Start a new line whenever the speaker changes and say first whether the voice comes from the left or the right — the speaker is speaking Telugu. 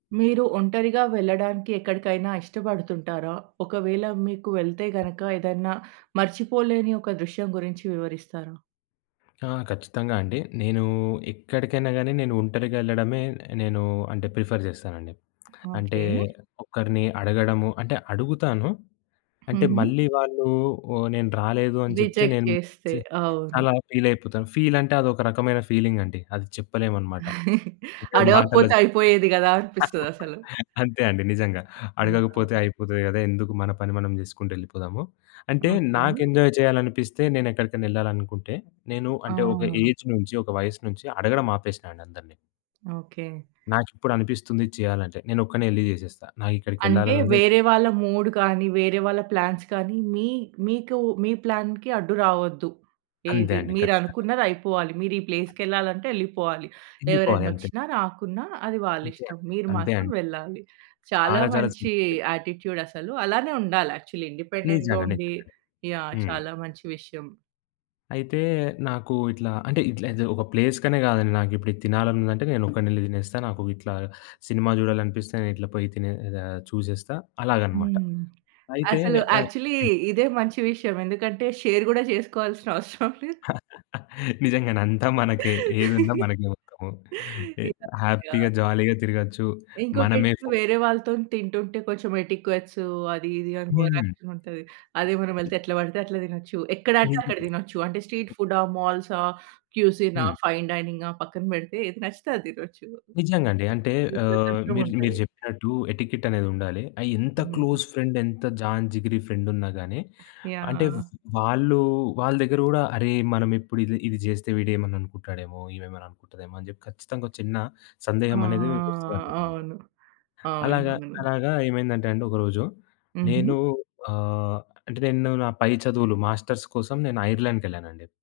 right: మీరు ఒంటరిగా వెళ్ళడానికి ఎక్కడికైనా ఇష్టపడుతుంటారా? ఒకవేళ మీకు వెళ్తే గనుక ఏదైనా మర్చిపోలేని ఒక దృశ్యం గురించి వివరిస్తారా?
left: ఆ! ఖచ్చితంగా అండి. నేను ఎక్కడికైనా గాని నేను ఒంటరిగా ఎళ్ళడమే నేను అంటే ప్రిఫర్ జేస్తానండి. అంటే
right: ఓకే.
left: ఒకరిని అడగడము అంటే అడుగుతాను. అంటే
right: హుహు.
left: మళ్ళీ వాళ్ళు, నేను రాలేదు అని చెప్తే
right: రిజెక్ట్
left: నేను
right: చేస్తే.
left: చా
right: అవును.
left: చాలా ఫీల్ అయిపోతాను. ఫీల్ అంటే అది ఒక రకమైన ఫీలింగ్ అండి. అది చెప్పలేమన్నమాట. అంటే మాటల్లో
right: అడగకపోతే
left: చెప్పలేం.
right: అయిపోయేది గదా అనిపిస్తది అసలు.
left: అంతే అండి నిజంగా. అడగకపోతే
right: యాహ్.
left: అయిపోతది కదా. ఎందుకు మన పని మనం జేసుకుంటూ ఎళ్ళిపోదాము. అంటే
right: ఓకే.
left: నాకు ఎంజాయ్ చేయాలనిపిస్తే నేనెక్కడికైనా ఎళ్ళాలనుకుంటే నేను అంటే ఒక
right: ఆ!
left: ఏజ్ నుంచి ఒక వయస్సు నుంచి అడగడం ఆపేసినా అండి అందరిని.
right: ఓకే.
left: నాకిప్పుడు అనిపిస్తుంది ఇది చేయాలంటే నేనొక్కడినే ఎళ్లి జేసేస్తా.
right: అంటే
left: నాకిక్కడికెళ్ళాలనుంది
right: వేరే వాళ్ళ మూడ్ గానీ, వేరే వాళ్ళ ప్లాన్స్ కానీ మీ మీకు మీ ప్లాన్‌కి అడ్డు రావద్దు.
left: అంతే
right: ఏది
left: అండి. ఖచ్చితంగా.
right: మీరనుకున్నదయిపోవాలి. మీరు ఈ ప్లేస్‌కెళ్ళాలి అంటే ఎళ్లిపోవాలి.
left: ఎళ్ళిపోవాలి అంతే.
right: ఎవరైనొచ్చినా రాకున్నా అది
left: అంతే
right: వాళ్లిష్టం. మీరు
left: అంతే
right: మాత్రం
left: అండి.
right: వెళ్ళాలి. చాలా
left: చాలా చాలా
right: మంచి
left: సింపుల్ అండి.
right: యాటిట్యూడ్ అసలు. అలానే ఉండాలి యాక్చువల్లీ.
left: నిజంగా.
right: ఇండిపెండెంట్‌గా
left: నిజంగానే.
right: ఉండి యాహ్!
left: హ్మ్.
right: చాలా మంచి విషయం.
left: అయితే నాకు ఇట్లా అంటే ఇట్లా అదే ఒక ప్లేస్ కనే గాదండి, నాకిప్పుడిది తినాలనుందంటే నేనొక్కడినెళ్లి తినేస్తా. నాకు ఇట్లా సినిమా జూడాలనిపిస్తే నేనిట్లా పోయి తినే అద్ చూసేస్తా అలాగనమాట.
right: హ్మ్.
left: అయితే
right: అసలు
left: ఆహ్
right: యాక్చువల్లీ
left: హ్మ్.
right: ఇదే మంచి విషయం. ఎందుకంటే షేర్ గూడా చేసుకోవాల్సిన అవసరం లేదు.
left: నిజంగానే, అంతా మనకే. ఏదున్నా మనకే మొత్తము. ఎ
right: యాహ్! యాహ్!
left: హ్యాపీగా జాలీగా తిరగొచ్చు. మనమే
right: ఇంకోటేంటంటే,
left: ఫో
right: వేరే వాళ్ళతోని తింటుంటే కొంచెం ఎటిక్వెట్స్ అది ఇది అని ఓవర్
left: హ్మ్.
right: యాక్షన్ ఉంటది. అదే మనం వెళ్తే ఎట్లా పడితే అట్లా దినొచ్చు. ఎక్కడంటే అక్కడ దినొచ్చు. అంటే స్ట్రీట్ ఫుడా, మాల్సా, క్యూసినా,
left: హ్మ్.
right: ఫైన్ డైనింగా పక్కన పెడితే ఏది నచ్చితే అది తినొచ్చు.
left: నిజంగా అండి. అంటే
right: ఈ
left: ఆహ్,
right: స్వతంత్రం
left: మీరు మీరు
right: ఉంటది.
left: జెప్పినట్టు ఎటికెట్ అనేదుండాలి. ఆహ్, ఎంత
right: హ్మ్.
left: క్లోజ్ ఫ్రెండ్ ఎంత జాన్ జిగిరి ఫ్రెండ్ ఉన్నా గాని అంటే
right: యాహ్!
left: వాళ్ళు వాళ్ళ దగ్గర కూడా అరె! మనం ఇప్పుడు ఇది ఇది జేస్తే వీడేమన్నా అనుకుంటాడేమో, ఈమేమేమన్నా అనుకుంటదేమో అని చెప్పి ఖచ్చితంగా ఒక చిన్న
right: ఆ!
left: సందేహం అనేది మీకు వస్తదన్నమాట.
right: అవును. అవును.
left: అలాగా
right: అవును.
left: అలాగా ఏమైందంటే అండి ఒకరోజు నేను
right: హుహు.
left: ఆహ్, అంటే నేను నా పై చదువులు మాస్టర్స్ కోసం నేను ఐర్లాండ్‌కెళ్ళానండి.